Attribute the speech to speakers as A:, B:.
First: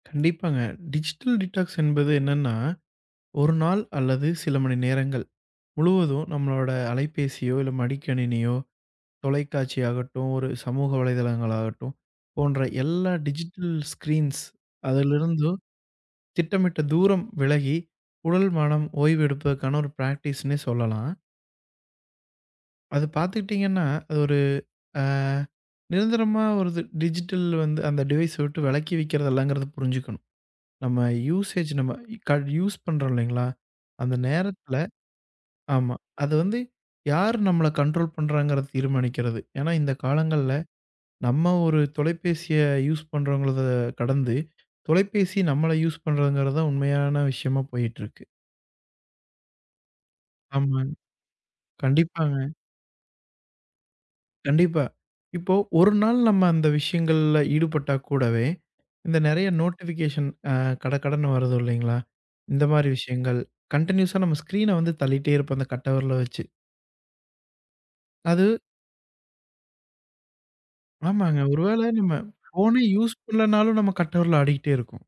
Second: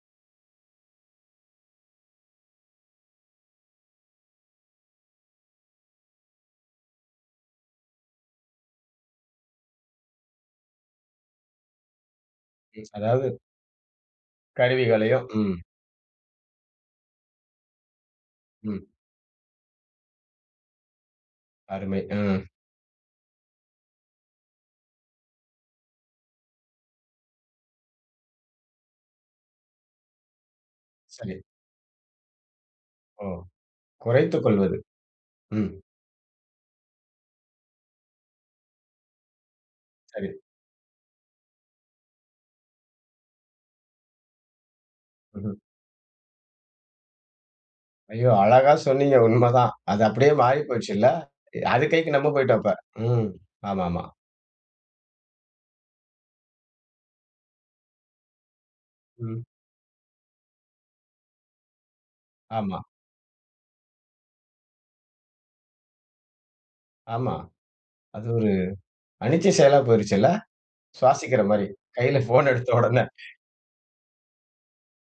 A: கண்டிப்பாங்க. Digital detox என்பது என்னன்னா, ஒரு நாள் அல்லது சில மணி நேரங்கள் முழுவதும், நம்மளோட அலைபேசியோ, இல்ல மடிக்கணினியோ, தொலைக்காட்சி ஆகட்டும், ஒரு சமூக வலைத்தளங்கள் ஆகட்டும், போன்ற
B: ம்
A: எல்லா
B: அதாவது
A: டிஜிட்டல் ஸ்கிரீன்ஸ்
B: கருவிகளையோ,
A: அதிலிருந்து
B: ம்.
A: திட்டமிட்ட தூரம் விலகி, உடல், மனம்
B: ம்.
A: ஓய்வெடுப்புக்கான ஒரு பிராக்டிஸ்ன்னே சொல்லலாம்.
B: அருமை! ம்.
A: அது பாத்துக்கிட்டீங்கன்னா, அது ஒரு, அ நிரந்தரமா, ஒரு இது, டிஜிட்டல் வந்து அந்த டிவைஸ் விட்டு விலக்கி வைக்கிறதுல்லங்கிறத புரிஞ்சுக்கணும். நம்ம
B: சரி.
A: யூஸேஜ் நம்ம க யூஸ் பண்றோம்
B: ஓ,
A: இல்லைங்களா? அந்த
B: குறைத்துக்கொள்வது.
A: நேரத்துல
B: ம்.
A: ஆமா. அது வந்து யார் நம்மள கனஂடஂரோலஂ பண்றாங்கனு தீர்மானிக்கிறது. ஏன்னா இந்தக்
B: சரி.
A: காலங்கள்ல, நம்ம ஒரு தொலைபேசிய யூஸ் பண்றோங்கறத கடந்து, தொலைபேசி
B: ம்ஹ்ம்.
A: நம்மள யூஸ் பண்றங்கிறதான் உண்மையான விஷயமா போயிட்டு இருக்கு.
B: ஐயோ! அழகா சொன்னீங்க. உண்மதான். அது அப்படியே மாறிப்
A: ஆமா.
B: போச்சு இல்ல. அது கைக்கு நம்ம
A: கண்டிப்பாங்க.
B: போயிட்டோம் இப்ப. ம். ஆமாமா.
A: கண்டிப்பா. இப்போ, ஒரு நாள் நம்ம அந்த விஷயங்கள்ல ஈடுபட்டா கூடவே, இந்த
B: ம்.
A: நிறைய நோட்டிபிகேஷன் அ கடகடன்னு வருது இல்லைங்களா? இந்த
B: ஆமா.
A: மாதிரி விஷயங்கள் கண்டினியூயஸா நம்ம ஸ்கிரீன வந்து தள்ளிட்டே இருப்போம் அந்தக் கட்டவிரல வச்சு.
B: ஆமா. அது ஒரு
A: அது
B: அனிச்சை செயலா போயிடுச்சு இல்ல.
A: ஆமாங்க.
B: சுவாசிக்கிற மாரி,
A: ஒருவேளை நம்ம
B: கையில போன்
A: போனே
B: எடுத்தவுடனே
A: யூஸ் பண்ணலனாலும், நம்ம கட்டவெரல் ஆடிக்கிட்டே இருக்கும்.